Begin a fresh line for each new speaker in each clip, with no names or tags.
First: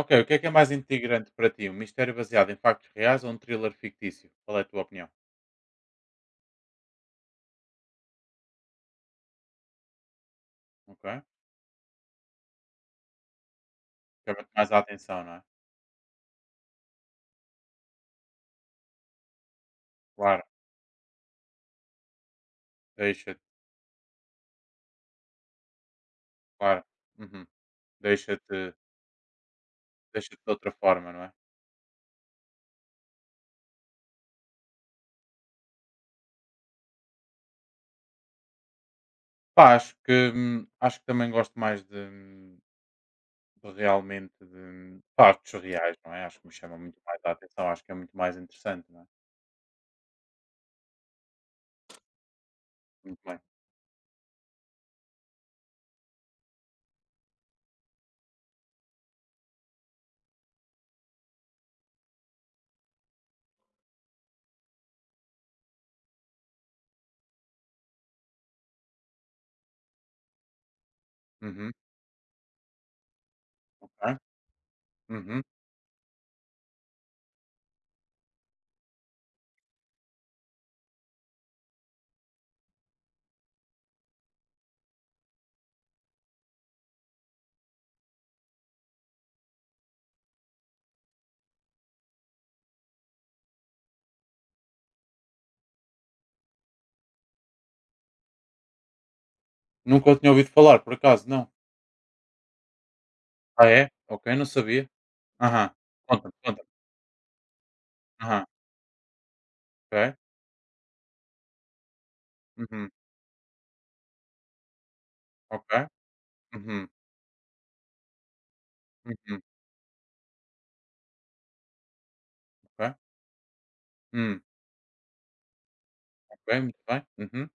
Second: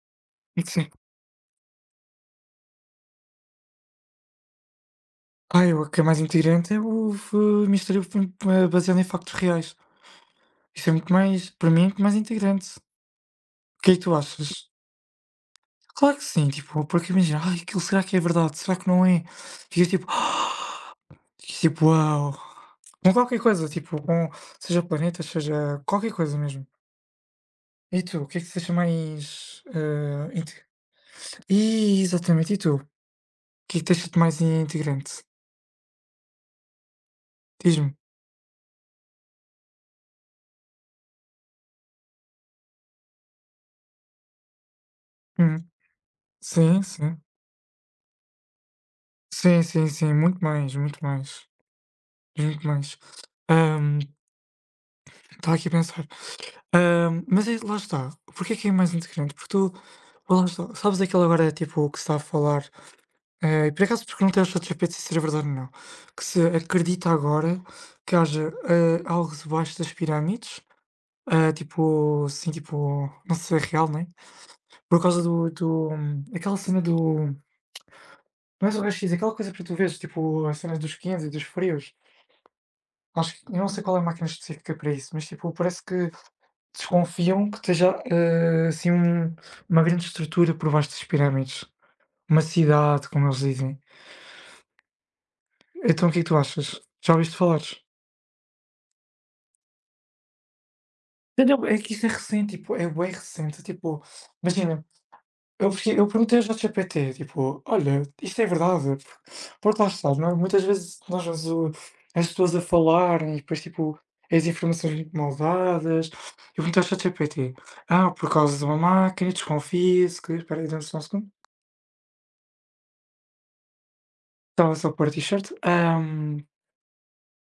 Ok, o que é mais
Sim.
integrante para ti? Um mistério baseado em factos reais ou um thriller fictício? Qual é a tua opinião?
Eu, o que é mais integrante é o mistério baseado em factos reais. Isso é
Ok?
muito mais, para mim, é muito mais integrante. O que é que tu
Chama-te
achas?
mais a atenção, não é?
Claro que sim, tipo, porque imagina, ai, aquilo será que é verdade? Será que não é? Ficas tipo,
Claro,
ficas tipo, uau. Com qualquer
deixa-te,
coisa, tipo, com, seja planeta seja qualquer coisa mesmo.
claro. Uhum.
E tu, o que é que te deixa
Deixa-te
mais.
deixa te de outra forma, não é?
E, exatamente, e tu? O que é que deixa-te mais integrante? Diz-me.
Pá, acho que, acho que também gosto mais de, de realmente de
Hum,
factos reais, não é? Acho que me chama
Sim,
muito mais
sim.
a atenção, acho que é muito mais interessante, não é?
Sim, sim, sim, muito mais, muito mais. Muito mais.
Muito bem.
Está aqui a pensar. Mas aí, lá está. Porquê que é mais integrante? Porque tu, lá está, sabes aquilo agora é tipo o que se está a falar, e por acaso perguntei ao ChatGPT se isso era verdade ou não, que se acredita agora que haja algo debaixo das pirâmides,
Uhum.
tipo, assim, tipo, não sei se é real, né?
Ok,
Por causa
uhum.
do, aquela cena do, não é do raio-x, aquela coisa para tu veres, tipo, a cena dos quentes e dos frios. Acho que, eu não sei qual é a máquina específica para isso, mas tipo, parece que desconfiam que esteja, assim, uma grande estrutura por baixo das pirâmides, uma cidade, como eles dizem. Então o que é que tu achas? Já ouviste falar?
Nunca o tinha ouvido falar, por acaso, não.
Não, é que isso é recente, tipo, é bem recente,
Ah, é?
tipo,
Ok, não
imagina,
sabia. Aham.
eu
Conta-me,
perguntei ao
conta-me.
ChatGPT, tipo: "Olha, isto
Aham.
é verdade?" Porque lá está,
Ok.
não é, muitas vezes nós vemos o as pessoas a
Uhum.
falarem e depois, tipo, as informações mal
Ok.
dadas. Eu perguntei ao
Uhum.
ChatGPT: "Ah, por causa de uma máquina,
Uhum.
desconfia, se que" espera aí dá-me só um segundo.
Ok. Hum.
Estava só por t-shirt.
Ok, muito bem. Uhum.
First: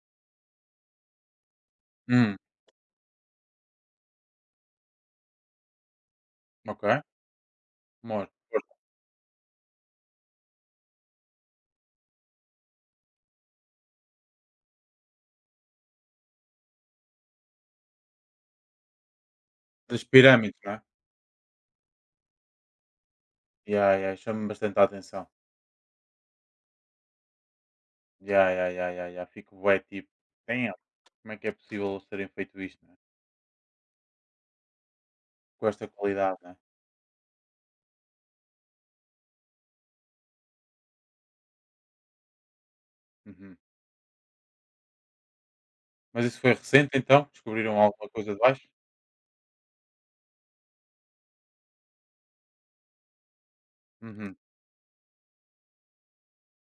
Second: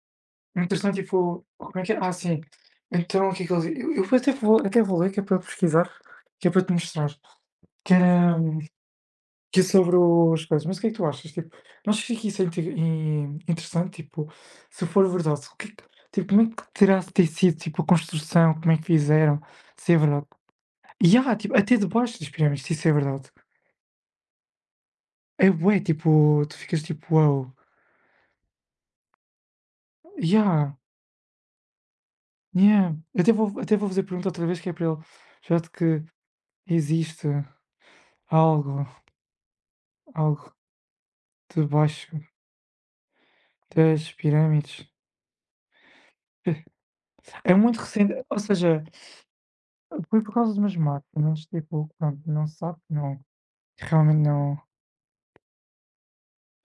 Entretanto, tipo, como é que é? Ah,
Hum.
sim. Então, o que é que ele eu até vou ler, que é para pesquisar, que é para te
Ok.
mostrar, que
Mor.
era
Força.
que é sobre os coisas. Mas o que é que tu achas? Tipo, não achas que isso é interessante? Tipo, se for verdade, o que é que tipo, como é que ter sido, tipo, a construção, como é que fizeram, se é
Das
verdade?
pirâmides, não é?
E há, tipo, até debaixo das pirâmides, se isso é verdade.
Ya, ya, chama-me bastante a atenção.
É bué, tipo, tu ficas tipo: "Uau".
Ya, ya, ya, ya, ya. Fico bué tipo, damn,
Yeah.
como é que é possível eles terem feito isto, né?
Yeah. Eu até vou fazer pergunta outra vez que é para ele, já
Com
de
esta
que
qualidade, né?
existe algo algo debaixo
Uhum.
das pirâmides.
Mas isso foi recente então?
É muito
Descobriram alguma
recente,
coisa de
ou
baixo?
seja, foi por causa de umas máquinas, tipo, pronto, não se sabe, não, realmente
Uhum.
não.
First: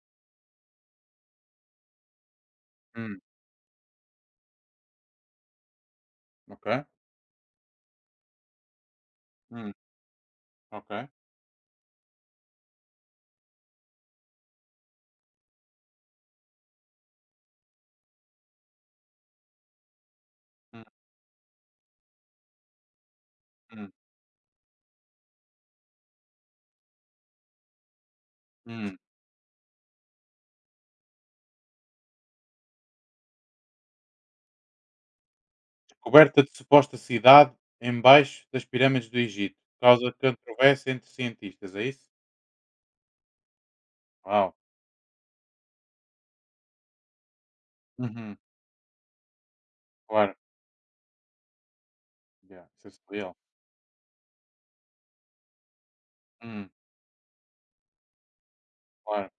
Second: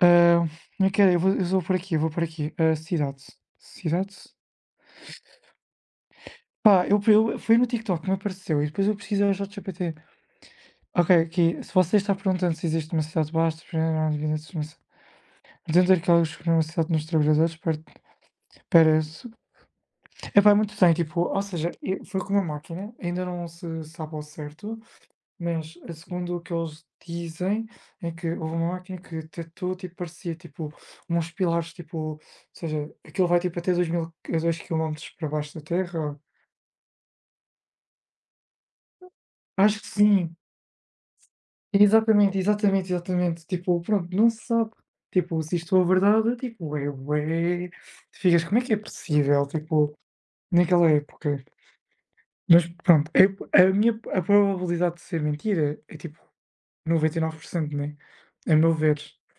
Ah, Como é eu vou por aqui, ah,
Hum.
cidade?
Ok.
Pá, eu foi no TikTok que me apareceu e depois eu pesquisei o
Hum.
ChatGPT.
Ok.
Ok, aqui, se você está perguntando se existe uma cidade debaixo das pirâmides, parece. Epá, é muito
Hum.
bem tipo, ou seja, e foi com uma máquina, ainda não se
Hum.
sabe ao certo, mas segundo o que eles dizem, é que houve uma
Hum.
máquina que detectou, tipo, parecia, tipo, uns pilares, tipo, ou seja, aquilo vai, tipo, até 2000, a 2 km para baixo da terra.
Descoberta de suposta cidade em baixo das pirâmides do Egito.
Acho que
Causa
sim,
controvérsia entre cientistas, é isso?
exatamente, exatamente, exatamente, tipo, pronto, não se
Uau!
sabe, tipo, se isto é verdade, tipo, ué, ué, tu
Uhum.
ficas, como é que é possível, tipo,
Claro.
naquela época? Mas
Yeah, isso é
pronto, eu
surreal.
a minha a probabilidade de ser mentira é tipo
Hum,
99% né, a meu ver.
claro,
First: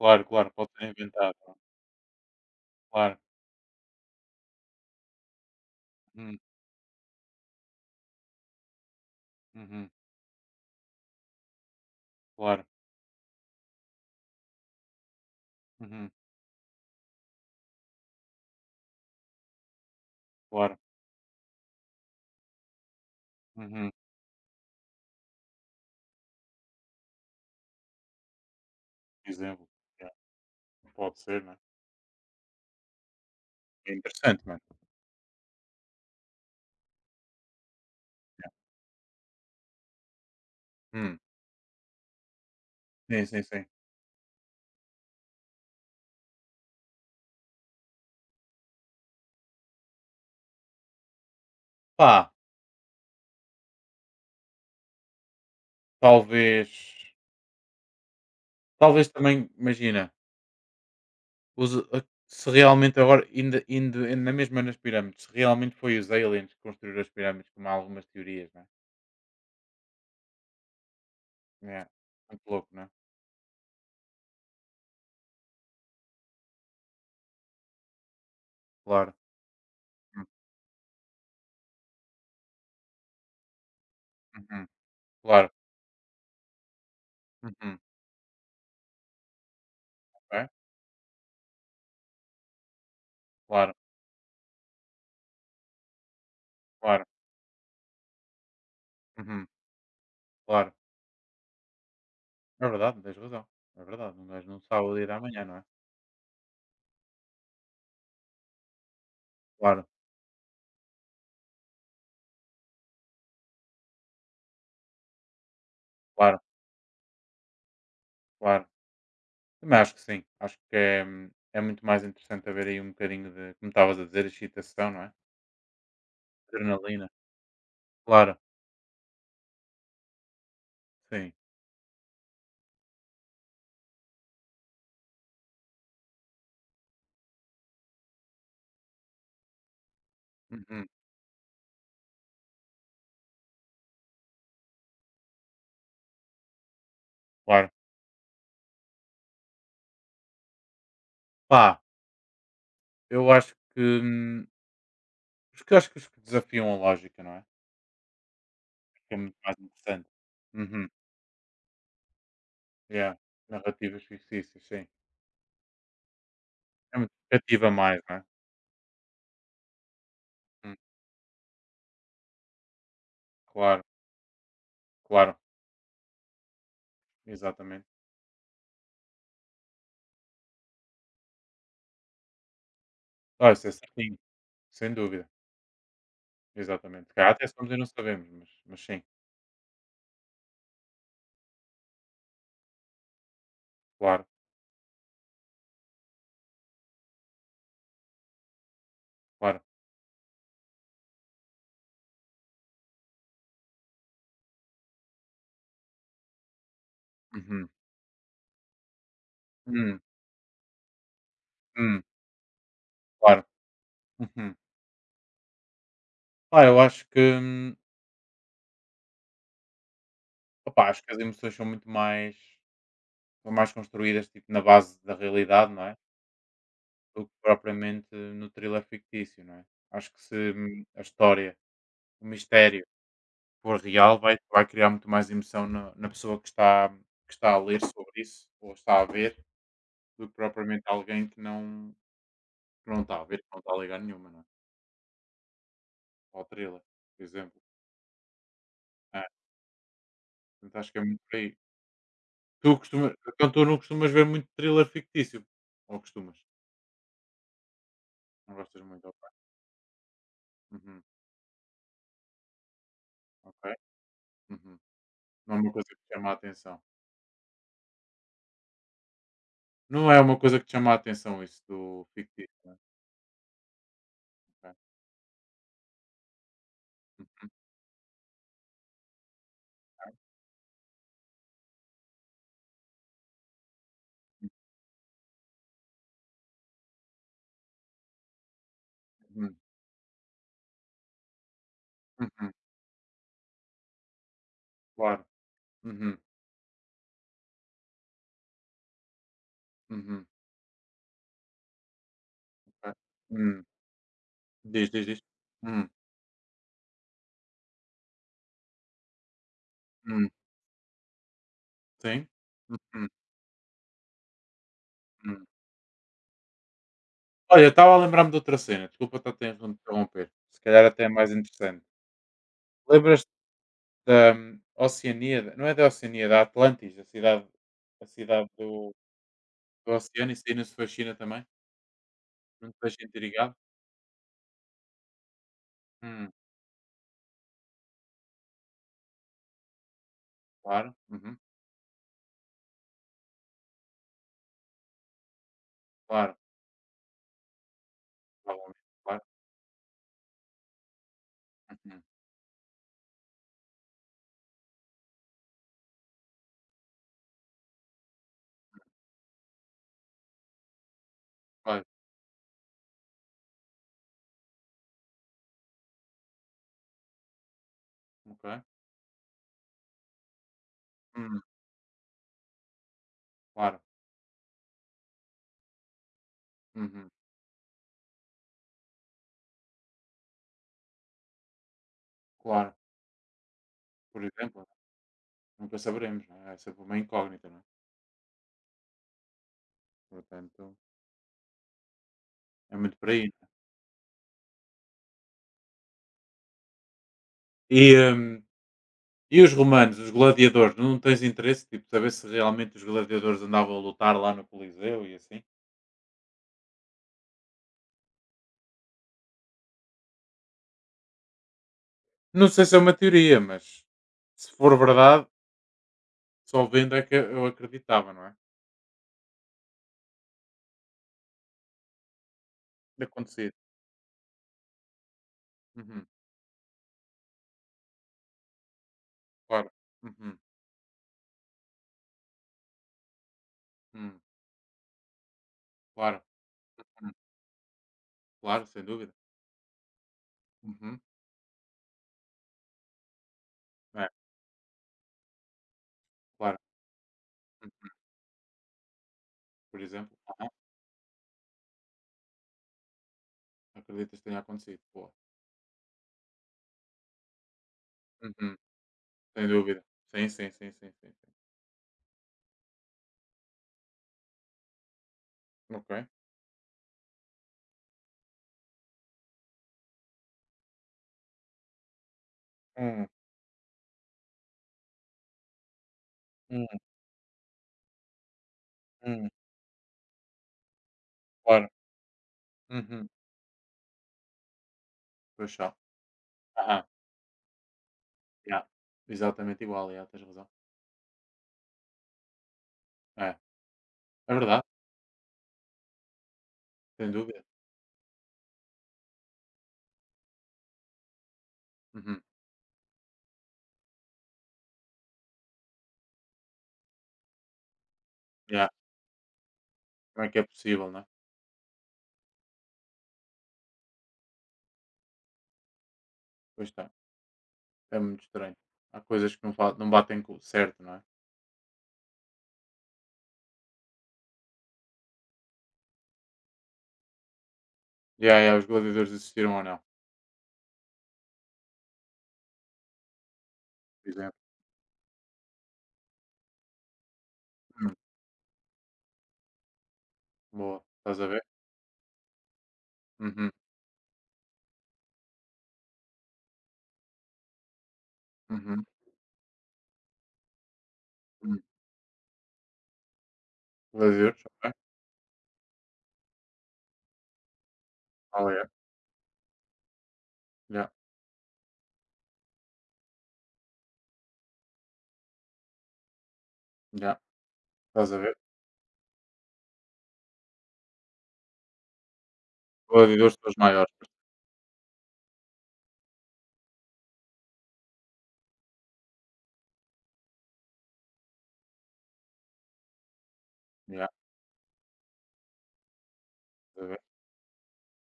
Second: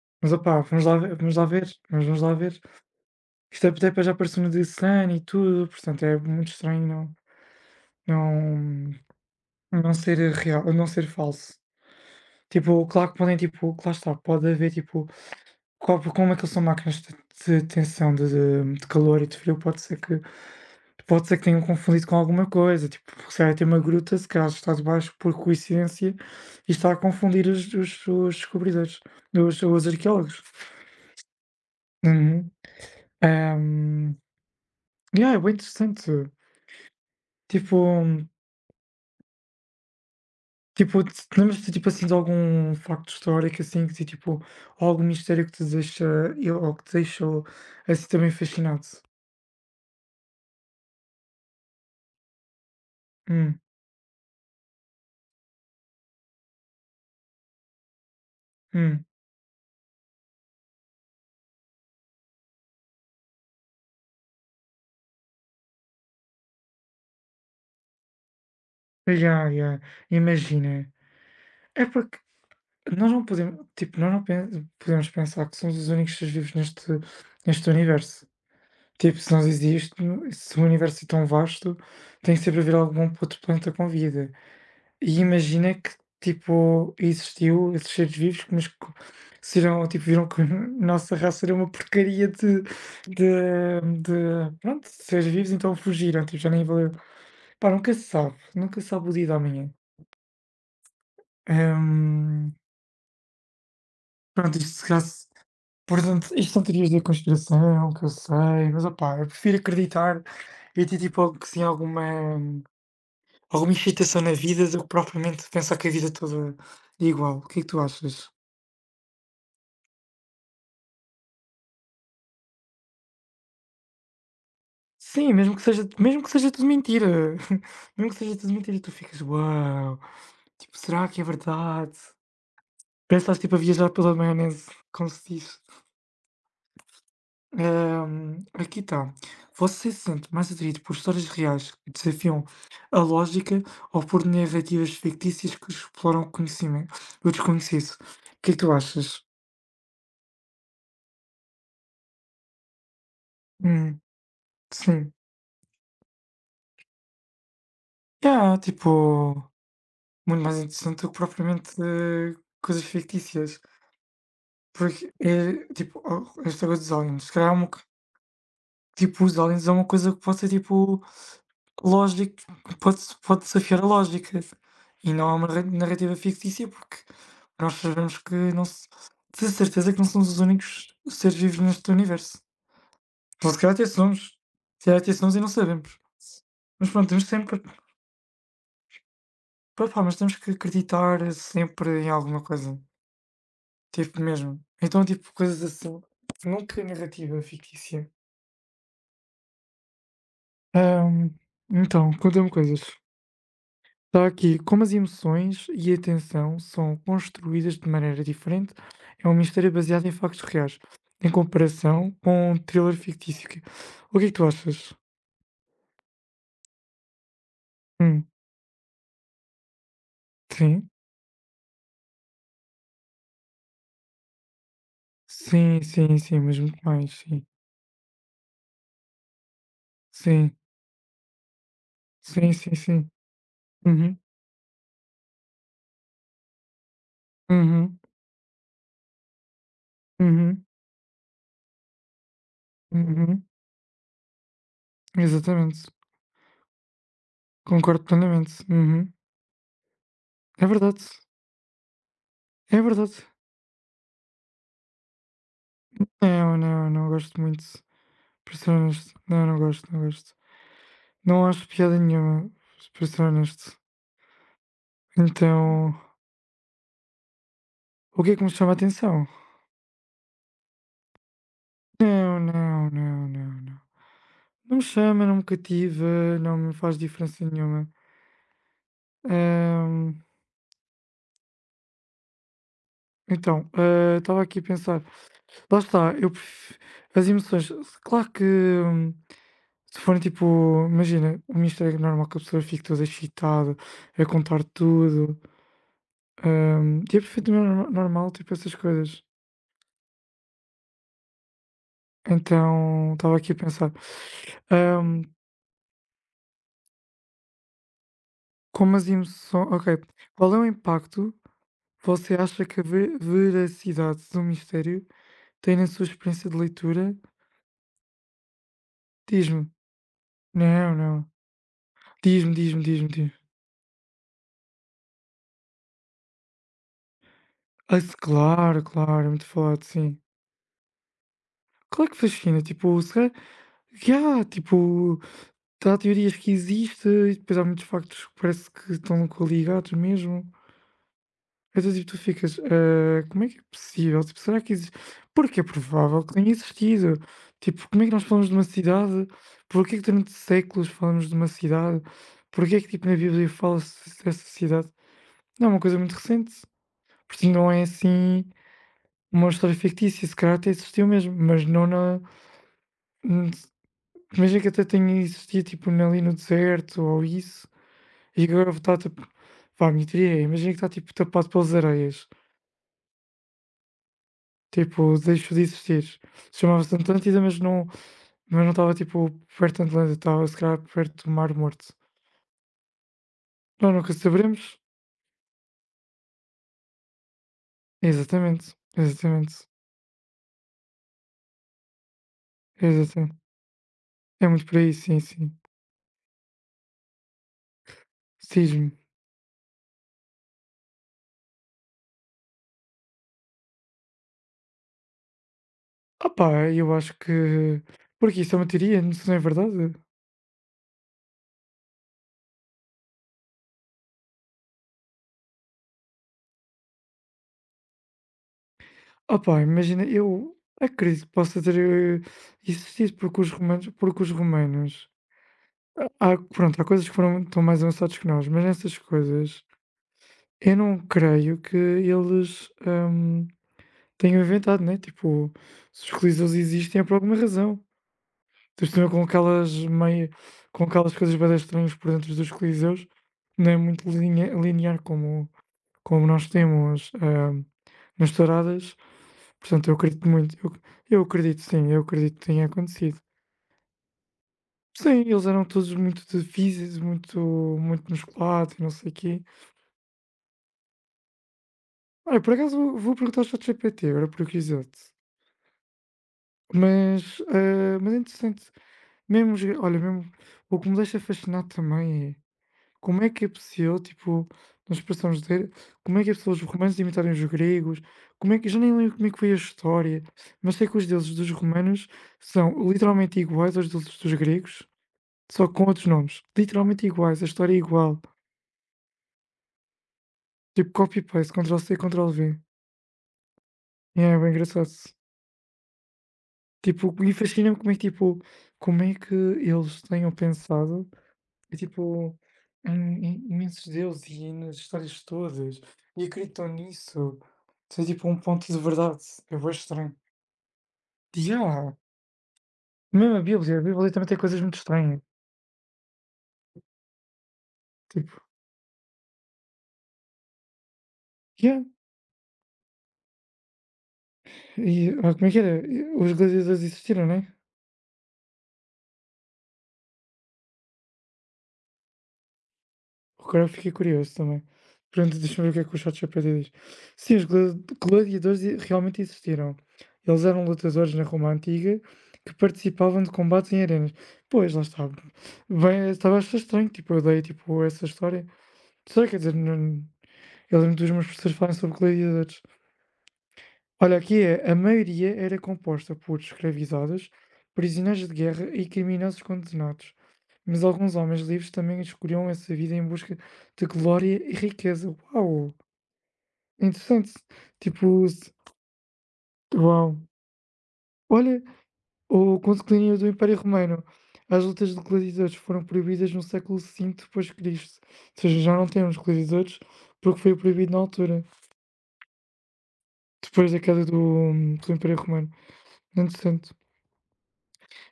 claro,
Mas
claro,
opá,
pode ser
vamos lá ver
inventado, não é?
mas vamos lá ver.
Claro.
Isto até para já apareceu no DSN e tudo, portanto é
Uhum,
muito estranho não
uhum,
não ser real não ser falso.
claro,
Tipo, claro que podem tipo lá está, pode haver tipo, co
uhum,
como é aquilo são máquinas de tensão de calor e de frio, pode ser que
claro,
pode ser que tenham confundido com alguma coisa, tipo, porque se calhar tem uma
uhum.
gruta, se calhar está debaixo por coincidência e está a confundir os descobridores,
Exemplo.
os
Yeah,
arqueólogos.
pode ser,
Uhum.
é? É
Ahm,
interessante, mano.
yeah, é bem interessante. Tipo, tipo,
Hum,
lembras-te tipo assim de algum facto
sim, sim,
histórico
sim.
assim que te, tipo, ou algum mistério que te deixa ou que te deixou assim também fascinado?
Pá,
Hum,
talvez
hum.
talvez também, imagina, usa a se realmente agora ainda na mesma nas pirâmides, se realmente foi os aliens que construíram as pirâmides, como há algumas teorias,
Yeah, yeah. Imagina.
é?
É
Yeah,
porque
muito louco, né?
nós não podemos, tipo, nós não pen- podemos pensar que somos os únicos seres vivos neste, neste universo.
Claro.
Tipo, se nós existe,
Hum,
se o universo é tão vasto, tem que sempre haver algum outro planeta com vida.
uhum,
E
claro.
imagina que, tipo, existiu
Uhum,
esses seres vivos, mas que serão, tipo, viram que a
ok,
nossa raça era uma porcaria de,
claro.
de, de, pronto, de seres vivos, então fugiram, tipo, já nem valeu.
Claro,
Pá, nunca se sabe, nunca se sabe o dia da
uhum,
manhã.
claro.
Hum,
É verdade, tens razão. É verdade, um gajo
Pronto,
não
isto
sabe
se
o
calhar
dia da manhã, não é?
portanto, isto são teorias da conspiração, que eu sei, mas opá, eu prefiro
Claro,
acreditar e ter tipo que sim, alguma, alguma excitação na vida do que propriamente pensar que a vida
claro,
toda é igual. O que é que tu achas?
claro. Também acho que sim. Acho que é, é muito mais interessante haver aí um bocadinho de, como estavas a dizer, excitação, não é?
Sim, mesmo que seja tudo mentira.
Adrenalina.
Mesmo que seja
Claro,
tudo mentira, tu ficas, uau, tipo, será que é
sim.
verdade? Parece que estás tipo a viajar pela maionese, como se diz. Aqui está. Você se sente mais atraído
Uhum,
por histórias reais que desafiam a lógica ou por narrativas fictícias que exploram o conhecimento, o
claro.
desconhecido? O que é que tu achas?
Pá, eu acho que.
Hum,
hum,
sim.
Porque eu acho que os que desafiam a lógica, não é?
Yeah,
Que é
tipo,
muito mais interessante.
muito mais
Uhum,
interessante do que propriamente coisas
yeah.
fictícias.
Narrativas fictícias, sim.
Porque é tipo, oh, esta coisa dos
É muito
aliens. Se calhar é uma
cativa mais, não é?
tipo, os aliens é uma coisa que pode ser,
Hum,
tipo, lógico, que pode pode
Claro,
desafiar a lógica e não é
claro.
uma narrativa fictícia, porque nós
Exatamente.
sabemos que não se de certeza que não somos os únicos seres vivos neste universo. Ou
Ah,
se
isso é
calhar até
certinho,
somos, se
sem
calhar até
dúvida.
somos e não sabemos. Mas
Exatamente.
pronto,
Se
temos
calhar até
sempre,
somos e não sabemos, mas sim,
pá, pá, mas temos que acreditar sempre em alguma coisa, tipo
claro,
mesmo. Então, tipo, coisas assim, nunca narrativa fictícia.
claro.
Ahm, então, conta-me coisas. Está aqui, como as emoções e a atenção são
Uhum,
construídas de maneira diferente, é uma mistério
hum,
baseado em factos reais, em
hum,
comparação com um thriller
claro.
fictício. O que é que tu
Uhum.
achas?
Pá, eu acho que,
Hum, sim,
opá, acho que as emoções são muito mais, são mais construídas, tipo, na base da realidade,
sim,
não é,
sim, sim, mas muito mais,
do que
sim,
propriamente no thriller fictício, não é? Acho que se
sim,
a história, o
sim, sim,
mistério
sim.
for
Uhum,
real, vai criar muito mais emoção na na pessoa que está a ler
uhum,
sobre isso ou está a ver, do que
uhum,
propriamente alguém que não está a ver,
uhum.
que não está a ligar nenhuma, não é?
Exatamente,
Ou thriller, por exemplo.
concordo plenamente. Uhum.
ah
É
portanto acho que
verdade,
é muito por aí. Tu
é
costumas
verdade.
então tu não costumas ver muito thriller fictício? Ou costumas?
Não, não, não gosto muito,
Não
para ser
gostas muito,
honesto.
ok.
Não, não gosto, não gosto.
Uhum,
Não acho piada nenhuma, para ser
ok.
honesto.
Uhum. Não é uma coisa
Então,
que te chama a atenção.
o que é que me chama a atenção?
Não é uma coisa que te chama a atenção isso do
Não,
fictício, né,
não, não, não, não.
ok.
Não me chama, não me cativa, não me faz diferença nenhuma. Hum, então, ah, estava aqui a pensar. Lá está, as emoções. Claro que
Uhum,
se forem tipo, imagina, uma história
uhum,
normal que a
uhum,
pessoa fique toda excitada, a contar
claro.
tudo.
Uhum,
E é perfeitamente normal, tipo, essas coisas.
uhum, ok.
Então, estava aqui a
Hum.
pensar.
Diz, diz, diz. Hum,
Como as emoçõ Ok.
hum,
Qual é o impacto
sim.
você acha que a ve
Uhum,
veracidade do mistério
hum.
tem na sua experiência de leitura?
Olha, estava a lembrar-me de outra cena, desculpa estar-te a
Diz-me.
interromper, se calhar
Não,
até é mais
não.
interessante.
Diz-me,
Lembras
diz-me.
da Oceania, não é da Oceania, da Atlantis,
Ah,
a
se
cidade
claro,
do,
claro, é muito forte,
do
sim.
oceano, isso aí não se faz China também?
Claro que fascina,
Não te faz
tipo, se
sentir
calhar
ligado?
yeah, tipo, há
Hum,
teorias que existem e depois há muitos factos que parece que estão coligados mesmo.
claro, uhum,
Então, tipo, tu ficas, ah, como é que é possível? Tipo, será que existe? Porque é provável que
claro,
tenha existido. Tipo, como é que nós falamos de uma
provavelmente, claro,
cidade? Porquê que durante séculos falamos de uma cidade?
uhum,
Porquê que, tipo, na Bíblia fala-se dessa cidade? Não, é uma coisa muito recente. Portanto, não é assim uma história fictícia. Se calhar até existiu mesmo, mas
claro,
não na. n- Imagina que até tenha existido, tipo, ali no deserto ou isso. E
ok,
agora está, tipo. Vá, a minha teoria é, imagina que está, tipo,
hum,
tapado pelas areias.
claro,
Tipo, deixou de existir. Chamava-se
uhum,
Atlântida, mas mas não estava, tipo, perto da Atlântida, estava se calhar perto do Mar Morto.
claro,
Nós nunca
por exemplo,
saberemos.
nunca saberemos, não é? É sempre uma incógnita, não é?
Exatamente,
Portanto, é muito por aí.
exatamente.
Não é?
é muito por aí, sim, sim.
E, hum,
Cisne.
e os romanos, os gladiadores, não tens interesse, tipo, saber se realmente os gladiadores andavam a lutar lá no Coliseu e assim?
Opá, eu acho que porque isso é uma teoria, não sei se não é verdade.
Não sei se é uma teoria, mas se for verdade, só vendo é que eu acreditava, não é?
Opá, imagina, eu acredito que possa ter
De
existido porque os
acontecer.
romanos,
Uhum,
há, pronto, há coisas que foram, estão mais avançados que nós, mas nessas coisas
claro. Uhum,
eu não creio que eles,
hum,
tenham inventado, né, tipo, se os
claro.
colisões existem é
Hum,
por alguma razão.
Claro, sem
Eles estão
dúvida.
com aquelas meio com
Uhum,
aquelas coisas bué estranhas por dentro dos coliseus, não é muito
é,
linha linear como como nós
claro.
temos,
Hum,
nas touradas,
Por
portanto eu
exemplo,
acredito
aham,
muito, eu acredito sim, eu acredito que tenha acontecido.
acreditas que tenha acontecido. Boa.
Sim, eles eram todos muito de físicos, muito
Uhum,
musculados e não sei o quê.
sem dúvida. Sim, sim, sim, sim, sim. Sim.
Olha, por acaso vou perguntar ao ChatGPT, agora por curiosidade.
Ok.
Mas, mas é interessante, mesmo, olha, mesmo, o que me deixa fascinado também é
Hum,
como é que é possível, tipo, nós expressamos de como é que é possível os
hum,
romanos imitarem os gregos, como é que, já nem lembro como
hum,
é que foi a história, mas sei que os deuses dos
claro.
romanos são
Uhum,
literalmente iguais aos deuses dos gregos,
pois
só
só.
com outros nomes,
Aham,
literalmente iguais, a história é igual,
yeah. Exatamente igual, yeah, tens razão.
tipo copy-paste, Ctrl-C, Ctrl-V,
É,
e
é
é bem
verdade,
engraçado,
sem
tipo, e
dúvida.
fascina-me como é que, tipo, como é que eles tenham pensado. E
Uhum,
tipo, imensos deuses e nas histórias todas. E acreditam nisso. Isso é tipo um ponto
yeah.
de verdade. Eu vou estranho.
Como é que é possível, não é?
Yeah. Mesmo a Bíblia também tem coisas muito estranhas.
Pois está. É muito
Tipo,
estranho. Há coisas que não batem com o certo, não é?
yeah. E, ah, como é que era? E os gladiadores existiram, né?
E aí, os gladiadores existiram ou não,
Agora eu fiquei
por
curioso
exemplo.
também. Pronto, deixa-me ver o que é que o ChatGPT diz. Sim,
Hum,
gladiadores realmente existiram. Eles eram
boa,
lutadores
estás
na
a ver?
Roma Antiga que participavam de
Uhum,
combates em arenas. Pois, lá está. Bem, estava a achar estranho, tipo, eu dei, tipo, essa história.
uhum,
Sei, quer dizer, eu lembro dos meus professores
uhum.
falarem sobre gladiadores. Olha, aqui
Gladiadores,
é,
ok.
a maioria era composta por escravizados, prisioneiros de
Oh, yeah,
guerra e criminosos condenados, mas
yeah,
alguns homens livres também escolhiam essa vida em busca de glória e riqueza. Uau!
yeah.
Interessante.
Estás a
Tipo,
ver?
uau! Olha, o consanguíneo do
Gladiadores são os
Império
maiores.
Romano. As lutas de gladiadores foram proibidas no século V depois de Cristo. Ou seja, já não temos gladiadores porque foi proibido na altura, depois da queda
Yeah,
do, do Império Romano. Interessante.
estás a ver?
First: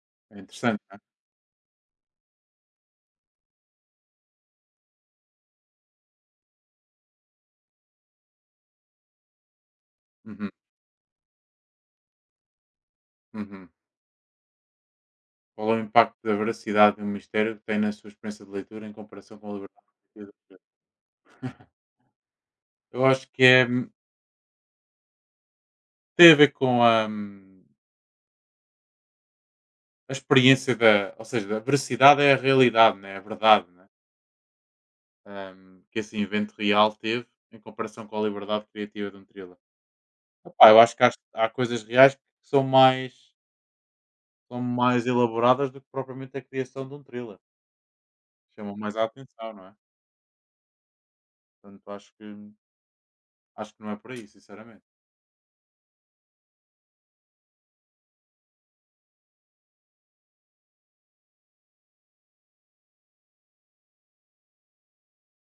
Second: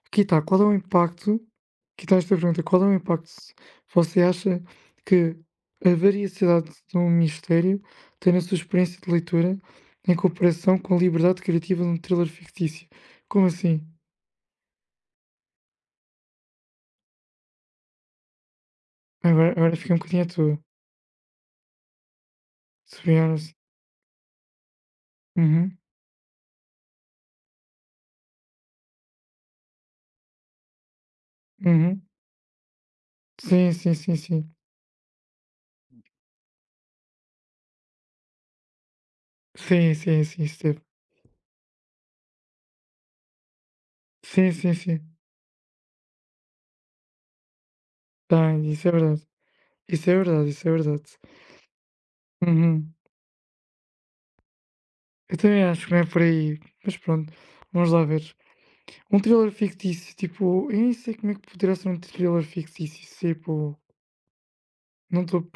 Aqui
É
está, qual é o
interessante, não é?
impacto aqui está esta pergunta, qual é o impacto você acha que a variacidade de um mistério tem na sua experiência de leitura em
Uhum,
comparação com a liberdade criativa de um thriller fictício? Como
uhum.
assim?
Qual é o impacto da veracidade e o mistério que tem na sua experiência de leitura em comparação com a
Agora
liberdade?
fiquei um
De
bocadinho à toa,
leitura? Eu
to be
acho que
honest.
é,
Uhum,
tem a ver com a, a experiência da. Ou seja, a
uhum.
veracidade é a realidade, né? A verdade.
Sim,
Né?
sim, sim, sim.
Ahm, que esse invento real teve em comparação com a liberdade criativa de um thriller.
Sim, sim, sim,
Epá, eu
esteve.
acho que há coisas reais que
Sim,
são
sim, sim.
mais elaboradas do que propriamente a criação de um thriller.
Tá,
Chamam
isso é
mais a
verdade.
atenção, não é?
Isso é verdade, isso é verdade.
Portanto, acho
Uhum.
acho que não é por aí, sinceramente.
Eu também acho que não é por aí. Mas pronto, vamos lá ver. Um thriller fictício, tipo, eu nem sei como é que poderá ser um thriller fictício, se tipo, não estou